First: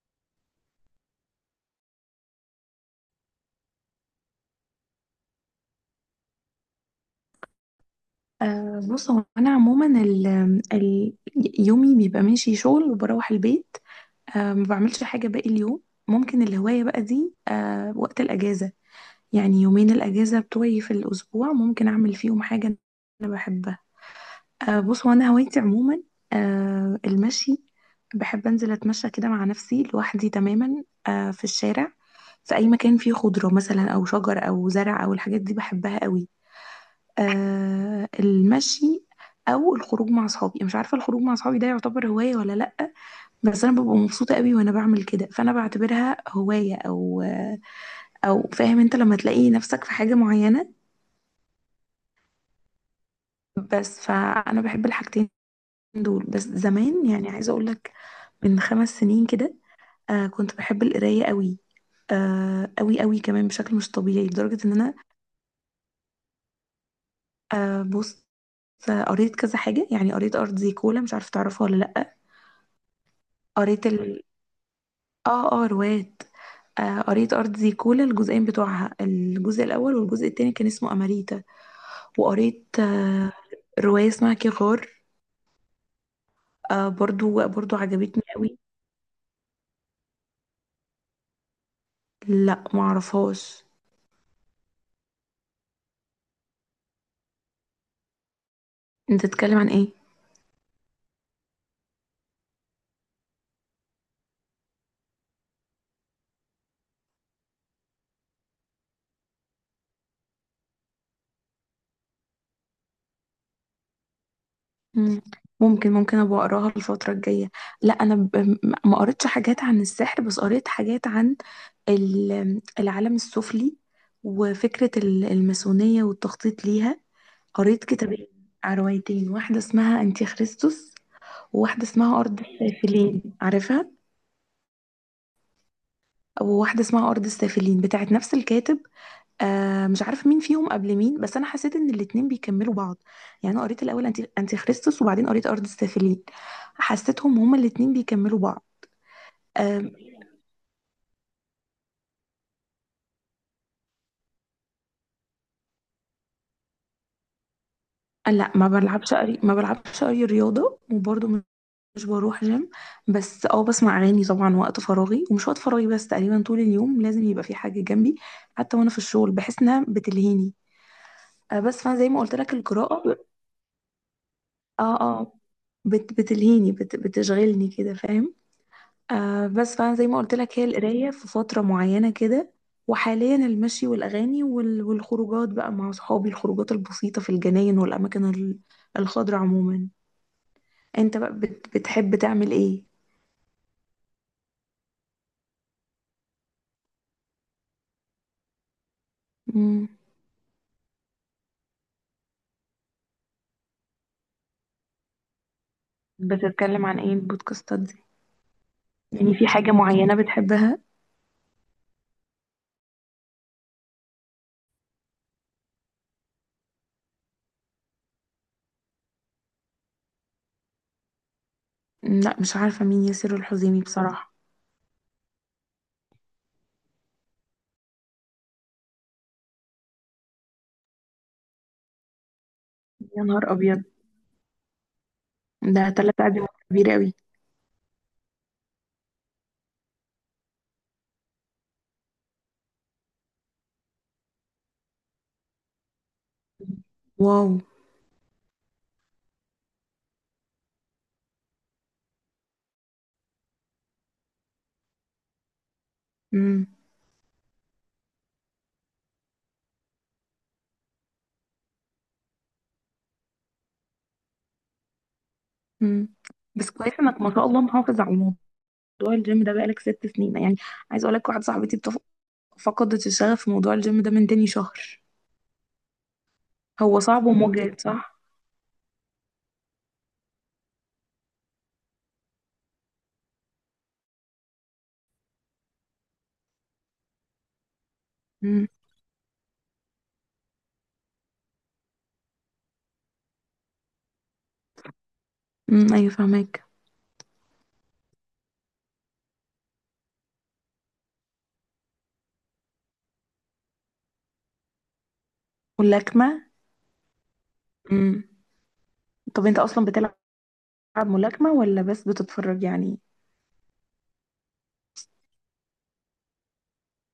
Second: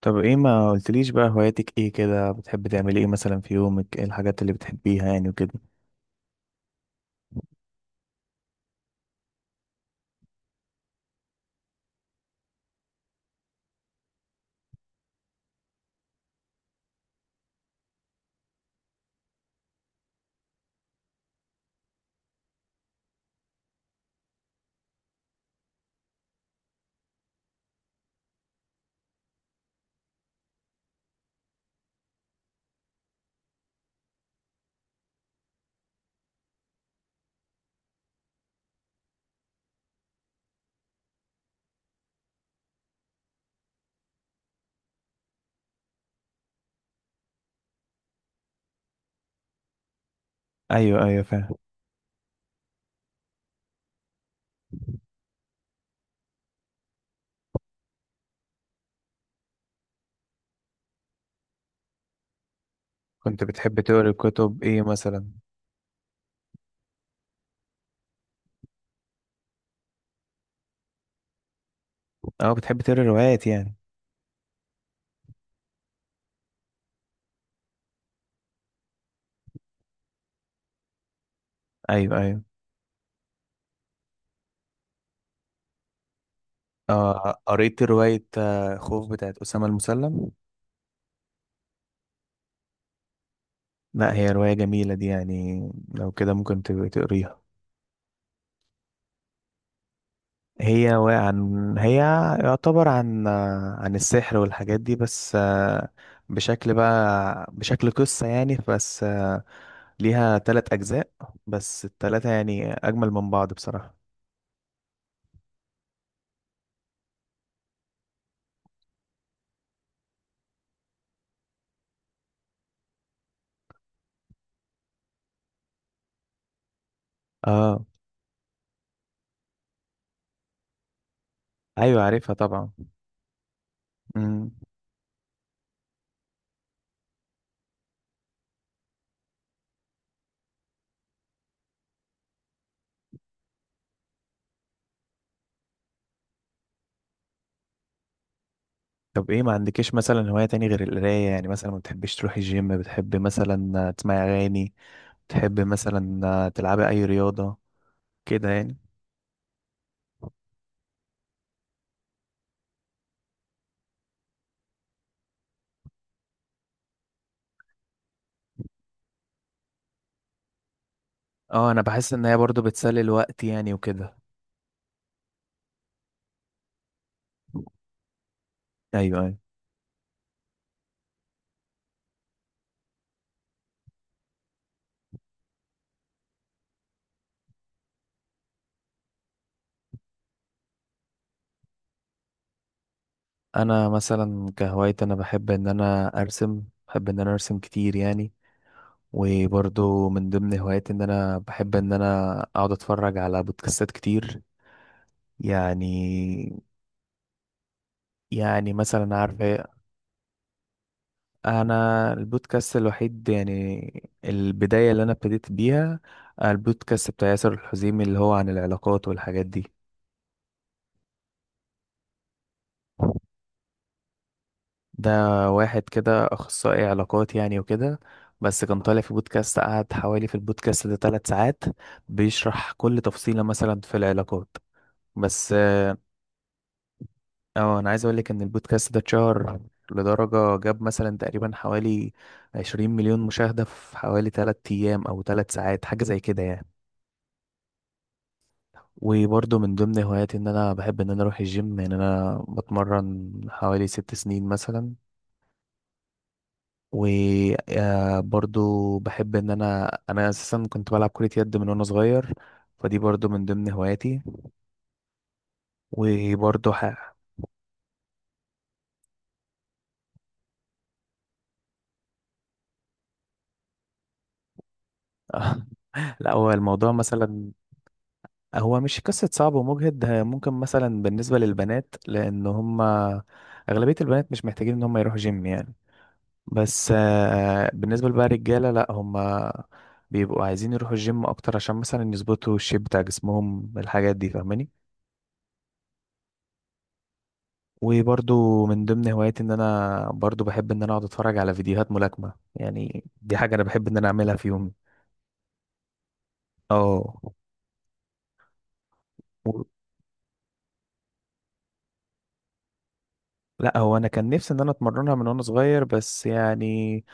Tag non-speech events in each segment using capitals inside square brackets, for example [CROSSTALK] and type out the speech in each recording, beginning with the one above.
طب ايه ما قلتليش بقى هواياتك ايه؟ كده بتحب تعملي ايه مثلا في يومك؟ ايه الحاجات اللي بتحبيها يعني وكده؟ بص، هو انا عموما ال ال يومي بيبقى ماشي شغل وبروح البيت. ما بعملش حاجه باقي اليوم. ممكن الهوايه بقى دي وقت الاجازه، يعني يومين الاجازه بتوعي في الاسبوع ممكن اعمل فيهم حاجه انا بحبها. بص، هو انا هوايتي عموما المشي. بحب انزل اتمشى كده مع نفسي لوحدي تماما، في الشارع، في اي مكان فيه خضره مثلا او شجر او زرع او الحاجات دي بحبها قوي. المشي، او الخروج مع اصحابي. مش عارفه الخروج مع اصحابي ده يعتبر هوايه ولا لا، بس انا ببقى مبسوطه قوي وانا بعمل كده، فانا بعتبرها هوايه، او فاهم انت لما تلاقي نفسك في حاجه معينه. ايوه، ايوه، فاهم. بس فانا بحب الحاجتين دول. بس زمان يعني، عايزه اقول لك، من 5 سنين كده كنت بحب القرايه قوي قوي قوي كنت كمان، بشكل بتحب مش تقري طبيعي، كتب لدرجه ان ايه انا... مثلا؟ بص. قريت كذا حاجه، يعني قريت ارض زي كولا، مش عارفه تعرفها ولا لا. اه، بتحب تقري روايات يعني؟ قريت اه روايات. قريت أرض زيكولا، الجزئين بتوعها: الجزء الأول، والجزء التاني كان اسمه أماريتا. ايوه، ايوه. وقريت رواية اسمها كيغار، برضو برضو قريت عجبتني رواية قوي. خوف بتاعت أسامة المسلم. لا معرفهاش، لا، هي رواية جميلة دي يعني، لو كده ممكن تبقى تقريها. انت تتكلم عن ايه؟ هي و- عن هي يعتبر عن السحر والحاجات دي، بس بشكل بقى بشكل قصة يعني، بس ليها 3 أجزاء، بس التلاتة يعني أجمل من بعض بصراحة. مم. ممكن ممكن ابقى اقراها الفترة الجاية. لا، انا ما قريتش حاجات عن السحر، بس قريت حاجات عن العالم السفلي، وفكرة الماسونية والتخطيط ليها. اه. قريت كتابين، روايتين: واحدة اسمها أنتي خريستوس، وواحدة أيوة، اسمها عارفها أرض طبعا. السافلين، عارفها. مم. وواحدة اسمها أرض السافلين بتاعت نفس الكاتب. آه مش عارفة مين فيهم قبل مين، بس أنا حسيت إن الاتنين بيكملوا بعض. يعني أنا قريت الأول أنتي خريستوس، وبعدين قريت أرض السافلين، حسيتهم هما الاتنين بيكملوا بعض. طب ايه ما آه عندكيش مثلا هواية تاني غير القراية يعني؟ مثلا ما بتحبيش تروحي الجيم؟ بتحبي مثلا تسمعي أغاني؟ تحب مثلا تلعبي اي رياضة كده لا، يعني؟ ما بلعبش أي رياضة. وبرضه مش بروح جيم، بس اه بسمع أغاني طبعا وقت فراغي ومش وقت فراغي. بس تقريبا طول اليوم لازم يبقى في حاجة جنبي، حتى وأنا في الشغل بحس إنها بتلهيني. اه، انا بس فانا زي بحس ما ان قلت هي لك برضو بتسلي القراءة. الوقت يعني وكده. اه اه، بتلهيني بتشغلني كده، فاهم؟ ايوه، ايوه. بس فانا زي ما قلت لك هي القرايه في فتره معينه كده، وحاليا المشي والاغاني والخروجات بقى مع اصحابي، الخروجات البسيطه في الجناين والاماكن الخضراء عموما. انت بقى بتحب تعمل ايه؟ انا مثلا كهوايتي انا بحب ان انا ارسم، بحب ان انا ارسم كتير يعني. مم. وبرضو من ضمن هواياتي ان انا بحب ان انا اقعد اتفرج على بودكاستات كتير يعني. بتتكلم عن ايه البودكاستات دي؟ يعني مثلا يعني عارف في حاجه ايه. معينه بتحبها؟ انا البودكاست الوحيد يعني البداية اللي انا ابتديت بيها، البودكاست بتاع ياسر الحزيمي اللي هو عن العلاقات والحاجات دي. مم، لا مش عارفه مين ياسر الحزيمي بصراحه. ده واحد كده اخصائي علاقات يعني وكده، بس كان طالع في بودكاست، قعد في البودكاست ده 3 ساعات بيشرح كل يا تفصيلة نهار مثلا ابيض، في العلاقات. بس ده تلات قاعدين كبير قوي. انا عايز اقول لك ان البودكاست ده اتشهر لدرجة جاب مثلا تقريبا حوالي 20 مليون مشاهدة في حوالي 3 ايام او 3 ساعات، حاجة زي كده يعني. واو. وبرضه من ضمن هواياتي ان انا بحب ان انا اروح الجيم يعني، انا بتمرن حوالي 6 سنين مثلا. مم. وبرضو بحب ان انا اساسا كنت بلعب كرة يد من وانا صغير، فدي برضو من ضمن هواياتي. مم. بس وبرضو كويس انك ما شاء الله محافظ على موضوع الجيم ده، بقالك 6 سنين يعني. عايز اقول لك واحده صاحبتي فقدت الشغف في موضوع الجيم ده من تاني شهر. [LAUGHS] لا هو الموضوع هو صعب مثلا، ومجهد، صح؟ هو مش قصة صعب ومجهد، ده ممكن مثلا بالنسبة للبنات لان هم اغلبية البنات مش محتاجين ان هم يروحوا جيم يعني. بس بالنسبة بقى امم. للرجالة لا، هم بيبقوا عايزين يروحوا الجيم اكتر عشان مثلا يظبطوا الشيب بتاع جسمهم، الحاجات دي فاهماني. امم، ايوه فهمك. وبرضو من ضمن هواياتي ان انا برضو بحب ان انا اقعد اتفرج على فيديوهات ملاكمة يعني، دي حاجة انا بحب ان انا اعملها في يومي. واللكمه. اه. امم. طب انت و- اصلا بتلعب ملاكمه ولا بس بتتفرج يعني؟ لا هو انا كان نفسي ان انا اتمرنها من وانا صغير، بس يعني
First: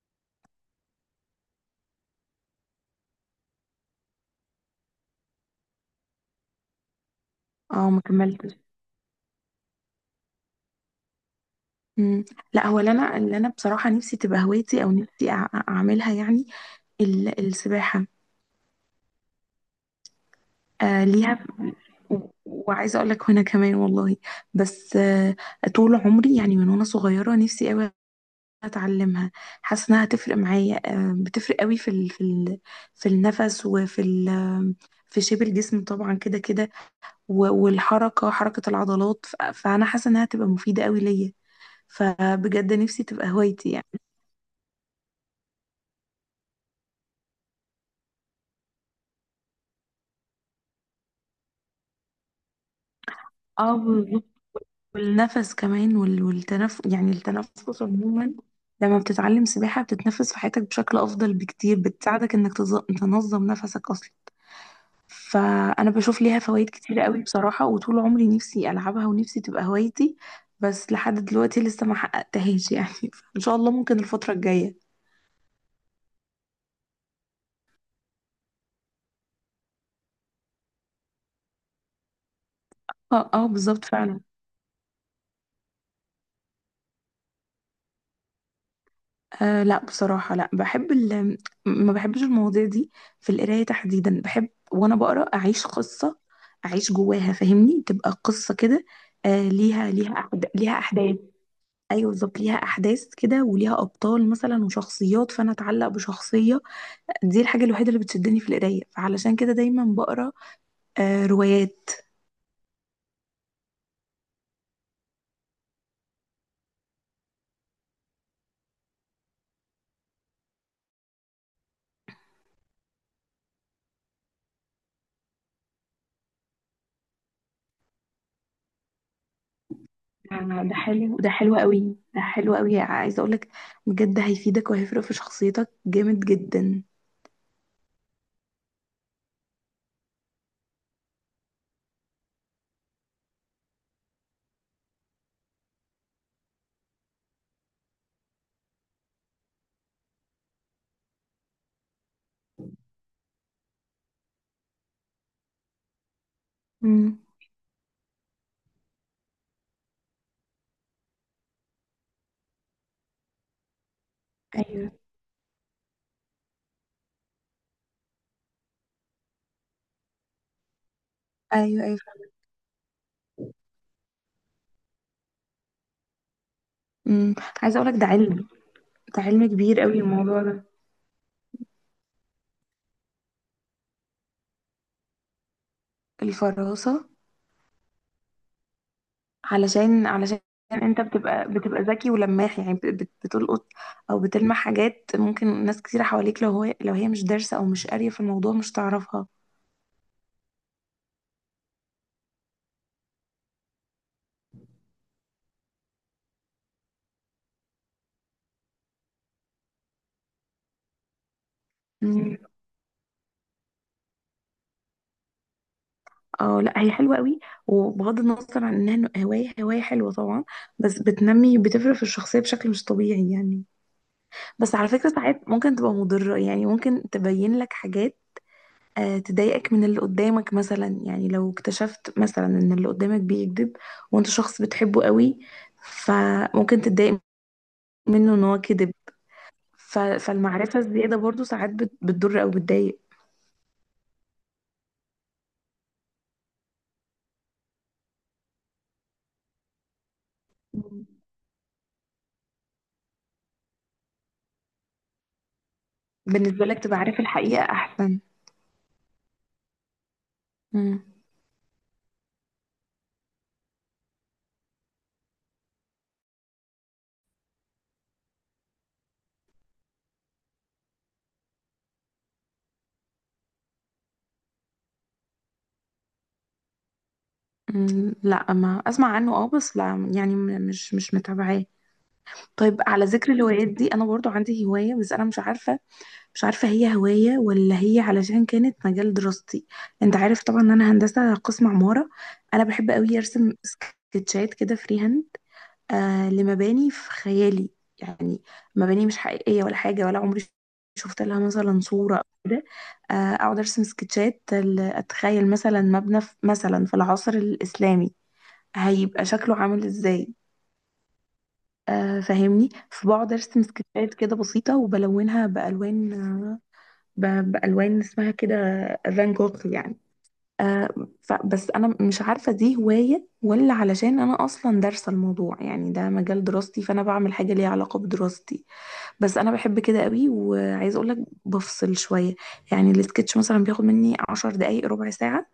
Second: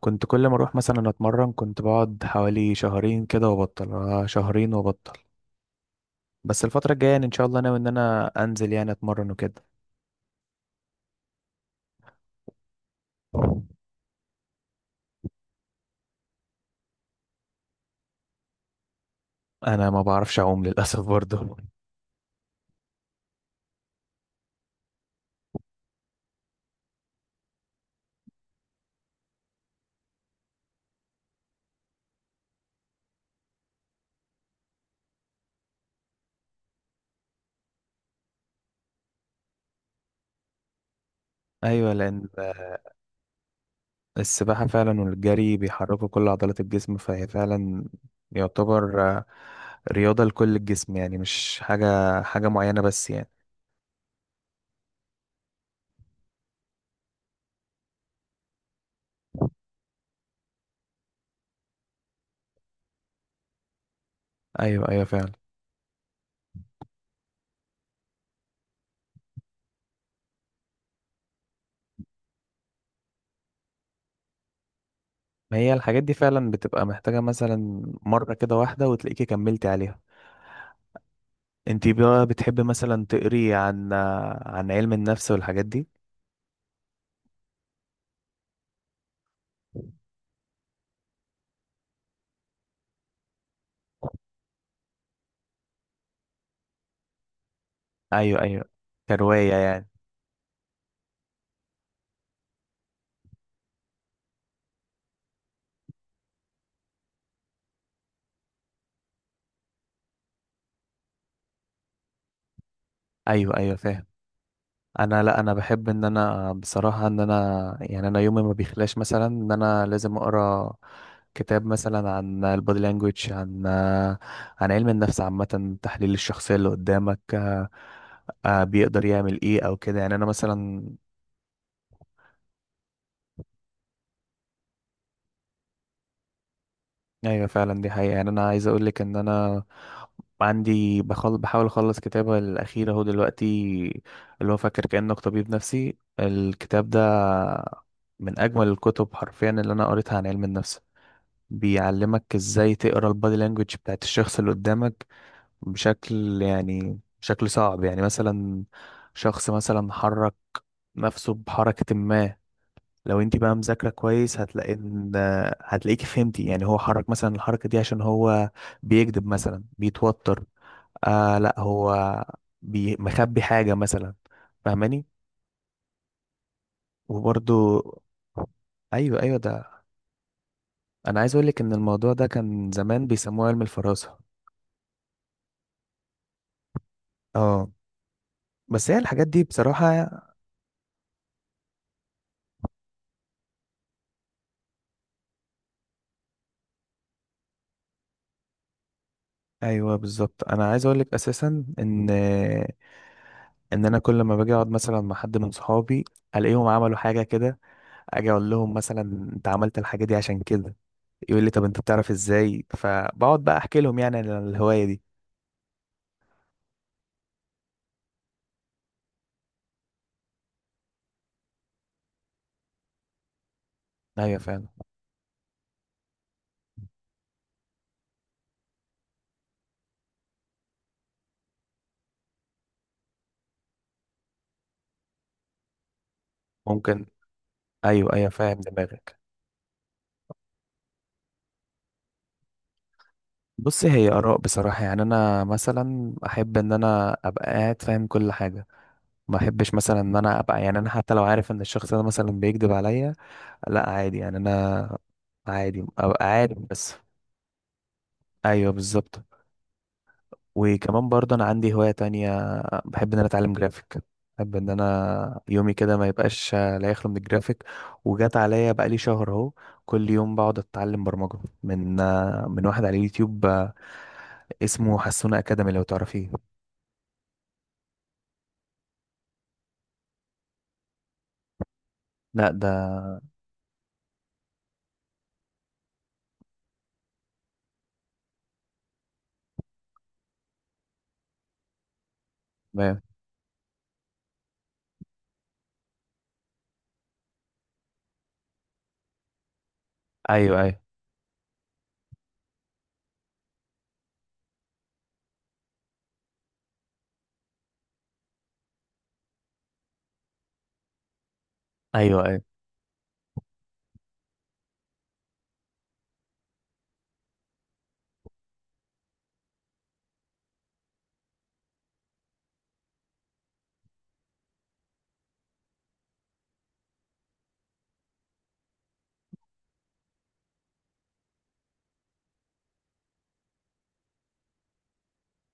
كنت كل ما اروح مثلا اتمرن كنت بقعد حوالي شهرين كده وابطل، شهرين وابطل. بس الفترة الجاية يعني ان شاء الله ناوي ان اه ما انا كملتش. انزل يعني اتمرن وكده. امم. لا هو اللي انا بصراحه نفسي تبقى هوايتي، او نفسي اعملها يعني، السباحه. انا ما بعرفش اعوم للاسف آه ليها، برضو. وعايزه اقول لك وانا كمان والله، بس آه طول عمري يعني من وانا صغيره نفسي قوي اتعلمها. حاسه انها هتفرق معايا، آه بتفرق قوي في النفس، وفي ال في شيب الجسم طبعا كده كده، والحركه، حركه العضلات، فانا حاسه انها هتبقى مفيده قوي ليا. [LAUGHS] ايوه، لان فبجد نفسي تبقى هوايتي يعني. السباحة فعلا والجري بيحركوا كل عضلات الجسم، فهي فعلا يعتبر رياضة لكل الجسم يعني، مش حاجة معينة بس يعني. اه، والنفس كمان والتنف يعني التنفس عموما. لما بتتعلم سباحة بتتنفس في حياتك بشكل أفضل بكتير، بتساعدك إنك تنظم نفسك أصلا. أيوة، أيوة، فعلا. فأنا بشوف ليها فوائد كتيرة قوي بصراحة، وطول عمري نفسي ألعبها ونفسي تبقى هوايتي، بس لحد دلوقتي لسه ما حققتهاش يعني. [LAUGHS] إن شاء الله ممكن الفترة الجاية. ما هي الحاجات دي فعلا بتبقى محتاجة مثلا مرة كده واحدة وتلاقيكي كملتي عليها. انتي بقى بتحبي مثلا اه اه، تقري بالظبط عن فعلا. عن علم النفس والحاجات دي؟ أه لا بصراحة، لا بحب ما بحبش المواضيع دي. في القراية تحديدا، بحب وأنا بقرأ أعيش قصة، أعيش جواها فاهمني، تبقى أيوة، قصة أيوة. كده. أه كرواية يعني؟ ليها، ليها أحداث. أيوة بالظبط، ليها أحداث كده، وليها أبطال مثلا، وشخصيات، فأنا أتعلق بشخصية. دي الحاجة الوحيدة اللي بتشدني في القراية، فعلشان كده دايما بقرأ أه روايات. أيوة، أيوة، فاهم. انا لا، انا بحب ان انا بصراحه ان انا يعني انا يومي ما بيخلاش مثلا ان انا لازم اقرا كتاب مثلا عن البودي لانجويج، عن علم النفس عامه، تحليل الشخصيه اللي قدامك بيقدر يعمل ايه او كده يعني انا ده مثلا. حلو ده حلو قوي ده حلو قوي عايزة أقولك بجد هيفيدك، وهيفرق في شخصيتك جامد جدا. ايوه فعلا، دي حقيقه يعني. انا عايز اقول لك ان انا عندي بحاول اخلص كتابه الاخير اهو دلوقتي، اللي هو فاكر كانك طبيب نفسي، الكتاب ده من اجمل الكتب حرفيا اللي انا قريتها عن علم النفس. بيعلمك ازاي تقرا البادي لانجوج بتاعت الشخص اللي قدامك بشكل يعني مم. بشكل صعب يعني. مثلا شخص مثلا حرك نفسه بحركة ما، لو انت بقى مذاكرة كويس هتلاقي ايوه ان هتلاقيكي فهمتي يعني هو حرك مثلا الحركة دي عشان هو بيكذب مثلا، بيتوتر. لا، ايوه ايوه. هو مخبي حاجة مثلا، فاهماني. امم. عايزه وبرضو. اقولك ده علم، ايوه، ده ايوه، علم كبير ده. قوي الموضوع ده. انا عايز اقولك ان الموضوع ده كان زمان بيسموه علم الفراسة. الفراسه. اه، بس هي الحاجات دي علشان بصراحة. علشان انت بتبقى ذكي ولماح يعني، بتلقط او بتلمح حاجات ممكن ناس كتير حواليك، لو هو لو هي مش دارسه او مش قاريه في الموضوع مش تعرفها. أيوة بالظبط، أنا عايز أقولك أساسا إن أنا كل ما باجي أقعد مثلا مع حد من صحابي ألاقيهم عملوا حاجة كده، أجي أقول لهم مثلا أنت عملت الحاجة دي عشان كده، يقول لي طب أنت بتعرف مم. إزاي، فبقعد بقى أحكي لهم يعني عن الهواية دي. اه لا هي حلوه قوي، وبغض النظر عن انها هوايه، هوايه حلوه طبعا، بس بتنمي، بتفرق في الشخصيه بشكل مش طبيعي يعني. أيوة فعلا. بس على فكره ساعات ممكن تبقى مضره، يعني ممكن تبين لك حاجات تضايقك من اللي قدامك مثلا. يعني لو اكتشفت مثلا ان اللي قدامك بيكذب وانت شخص بتحبه قوي، فممكن ممكن. تتضايق أيوة، أيوة، منه ان فاهم هو كذب. دماغك. فالمعرفة الزيادة برضو ساعات بتضر او بتضايق. بص، هي آراء بصراحة يعني. أنا مثلا أحب إن أنا أبقى قاعد فاهم كل حاجة، ما أحبش مثلا إن أنا أبقى يعني، أنا مم. حتى لو عارف إن الشخص ده مثلا بيكذب عليا، لا عادي يعني انا، عادي ابقى عارف بالنسبة لك بس. تبقى عارف الحقيقة احسن. ايوه بالظبط. مم. وكمان برضه انا عندي هواية تانية، بحب ان انا اتعلم جرافيك، بحب ان انا يومي كده ما يبقاش لا يخلو من الجرافيك. وجات عليا بقالي شهر اهو كل يوم بقعد اتعلم برمجة من واحد على اليوتيوب اسمه حسونة اكاديمي، لو تعرفيه. مم. لا ما اسمع عنه اه، بس لا يعني، مش متابعاه. لا ده. طيب على ذكر الهوايات دي، انا برضو عندي هواية، بس انا مش عارفة هي هواية ولا هي علشان كانت مجال دراستي. انت عارف طبعا ان انا هندسة قسم عمارة. انا بحب قوي ارسم سكتشات كده فري هاند، آه لمباني في خيالي يعني، مباني مش حقيقية ولا حاجة ولا عمري ايوه، ايوه. شفت لها مثلا صورة او كده. آه اقعد ارسم سكتشات اتخيل مثلا مبنى في مثلا في العصر الاسلامي هيبقى شكله عامل ازاي، آه ايوه، ايوه. فاهمني، فبقعد ارسم سكتشات كده بسيطة وبلونها بألوان، بألوان اسمها كده فان جوخ يعني. آه، بس أنا مش عارفة دي هواية ولا علشان أنا أصلا دارسة الموضوع، يعني ده مجال دراستي فأنا بعمل حاجة ليها علاقة بدراستي. بس أنا بحب كده قوي، وعايزة أقولك بفصل شوية. يعني السكتش مثلا بياخد مني 10 دقايق ربع ساعة،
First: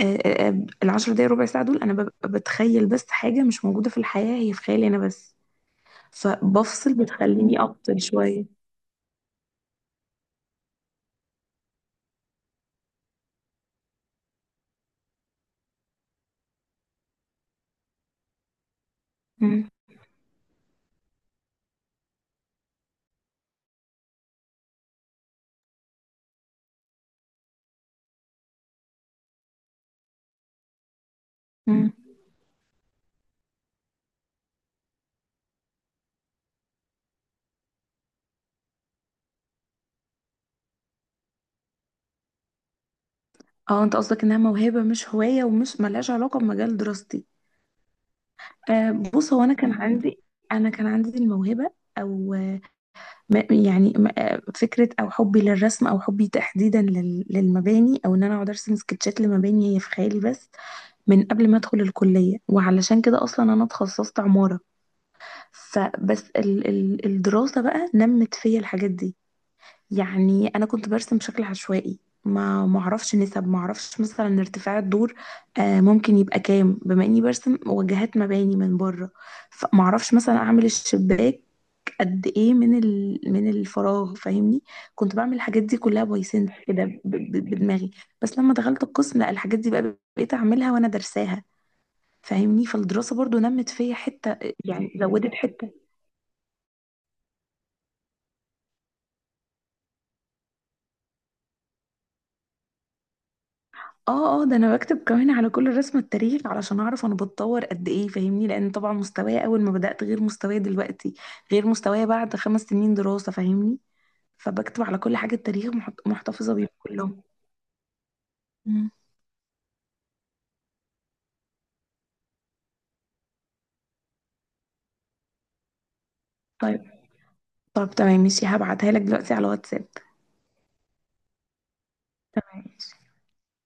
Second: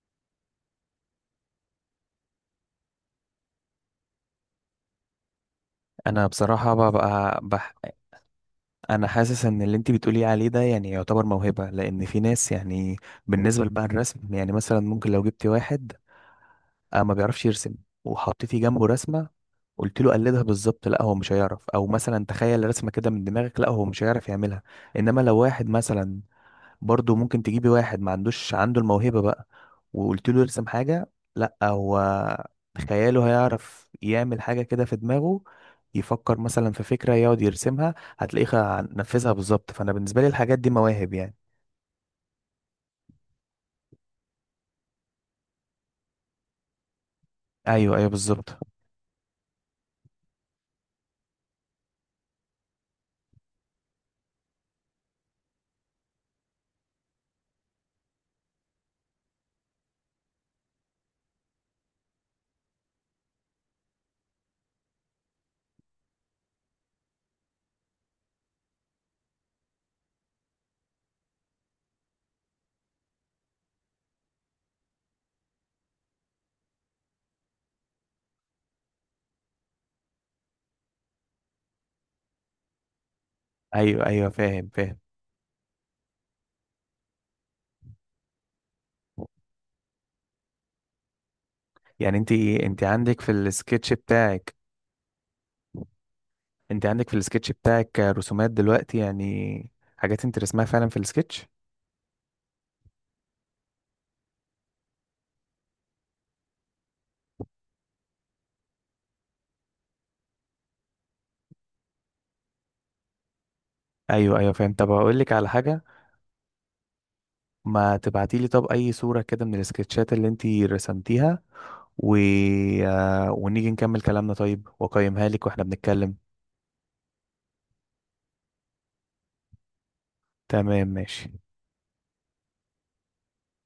الـ10 دقايق ربع ساعة دول أنا ببقى بتخيل بس حاجة مش موجودة في الحياة، هي في خيالي أنا بس، انا بصراحة فبفصل ببقى بتخليني أفصل شوية. انا حاسس ان اللي انت بتقولي عليه ده يعني يعتبر موهبة، لان في ناس يعني بالنسبة لبقى الرسم يعني، مثلا ممكن لو جبتي واحد ما بيعرفش يرسم وحطيتي جنبه رسمة مم. قلت له قلدها بالظبط، لا هو مش هيعرف. او مثلا تخيل رسمة كده من دماغك، لا هو مش هيعرف يعملها. انما لو واحد مثلا، برضه ممكن تجيبي واحد ما عندوش عنده الموهبة بقى وقلت له يرسم حاجة، لا مم. هو خياله هيعرف يعمل حاجة كده في دماغه، يفكر مثلا في فكرة يقعد يرسمها هتلاقيه نفذها بالظبط. فأنا بالنسبة لي الحاجات دي مواهب يعني. اه انت قصدك انها موهبة مش هواية ومش ملهاش علاقة بمجال دراستي. أيوه، أيوه، بالظبط. بص، هو انا كان عندي الموهبة، او فكرة او حبي للرسم، او حبي تحديدا للمباني، او ان انا اقعد ارسم سكتشات لمباني هي في خيالي بس، من قبل ما ادخل الكلية، وعلشان كده اصلا انا اتخصصت عمارة. فبس ال ال الدراسة بقى نمت فيا الحاجات دي. يعني انا كنت برسم بشكل عشوائي، ما معرفش نسب، معرفش مثلا ارتفاع الدور ممكن يبقى كام بما اني برسم وجهات مباني من بره، فمعرفش مثلا اعمل الشباك قد ايه من من أيوه، الفراغ أيوه، فاهمني. فاهم، فاهم. كنت بعمل الحاجات دي كلها باي سنس كده، بدماغي. بس لما دخلت القسم لا، الحاجات دي بقى بقيت اعملها وانا درساها يعني فاهمني. أنت فالدراسة عندك في برضو نمت السكتش فيا حتة، بتاعك يعني زودت حتة. أنت عندك في السكتش بتاعك رسومات دلوقتي يعني، حاجات أنت رسمها فعلا في السكتش. اه اه، ده انا بكتب كمان على كل رسمة التاريخ علشان اعرف انا بتطور قد ايه فاهمني، لان طبعا مستواي اول ما بدأت غير مستواي دلوقتي، غير مستواي بعد 5 سنين دراسة فاهمني. أيوه، أيوه، فاهم. فبكتب طب على كل هقول لك حاجة على التاريخ، حاجة، محتفظة بيهم كلهم. ما تبعتيلي طب مم. أي صورة كده من السكتشات اللي أنت رسمتيها و... ونيجي نكمل كلامنا طيب، وأقيمها لك واحنا بنتكلم. طيب. طب تمام ماشي، هبعتها لك دلوقتي على واتساب. تمام، ماشي. تمام ماشي.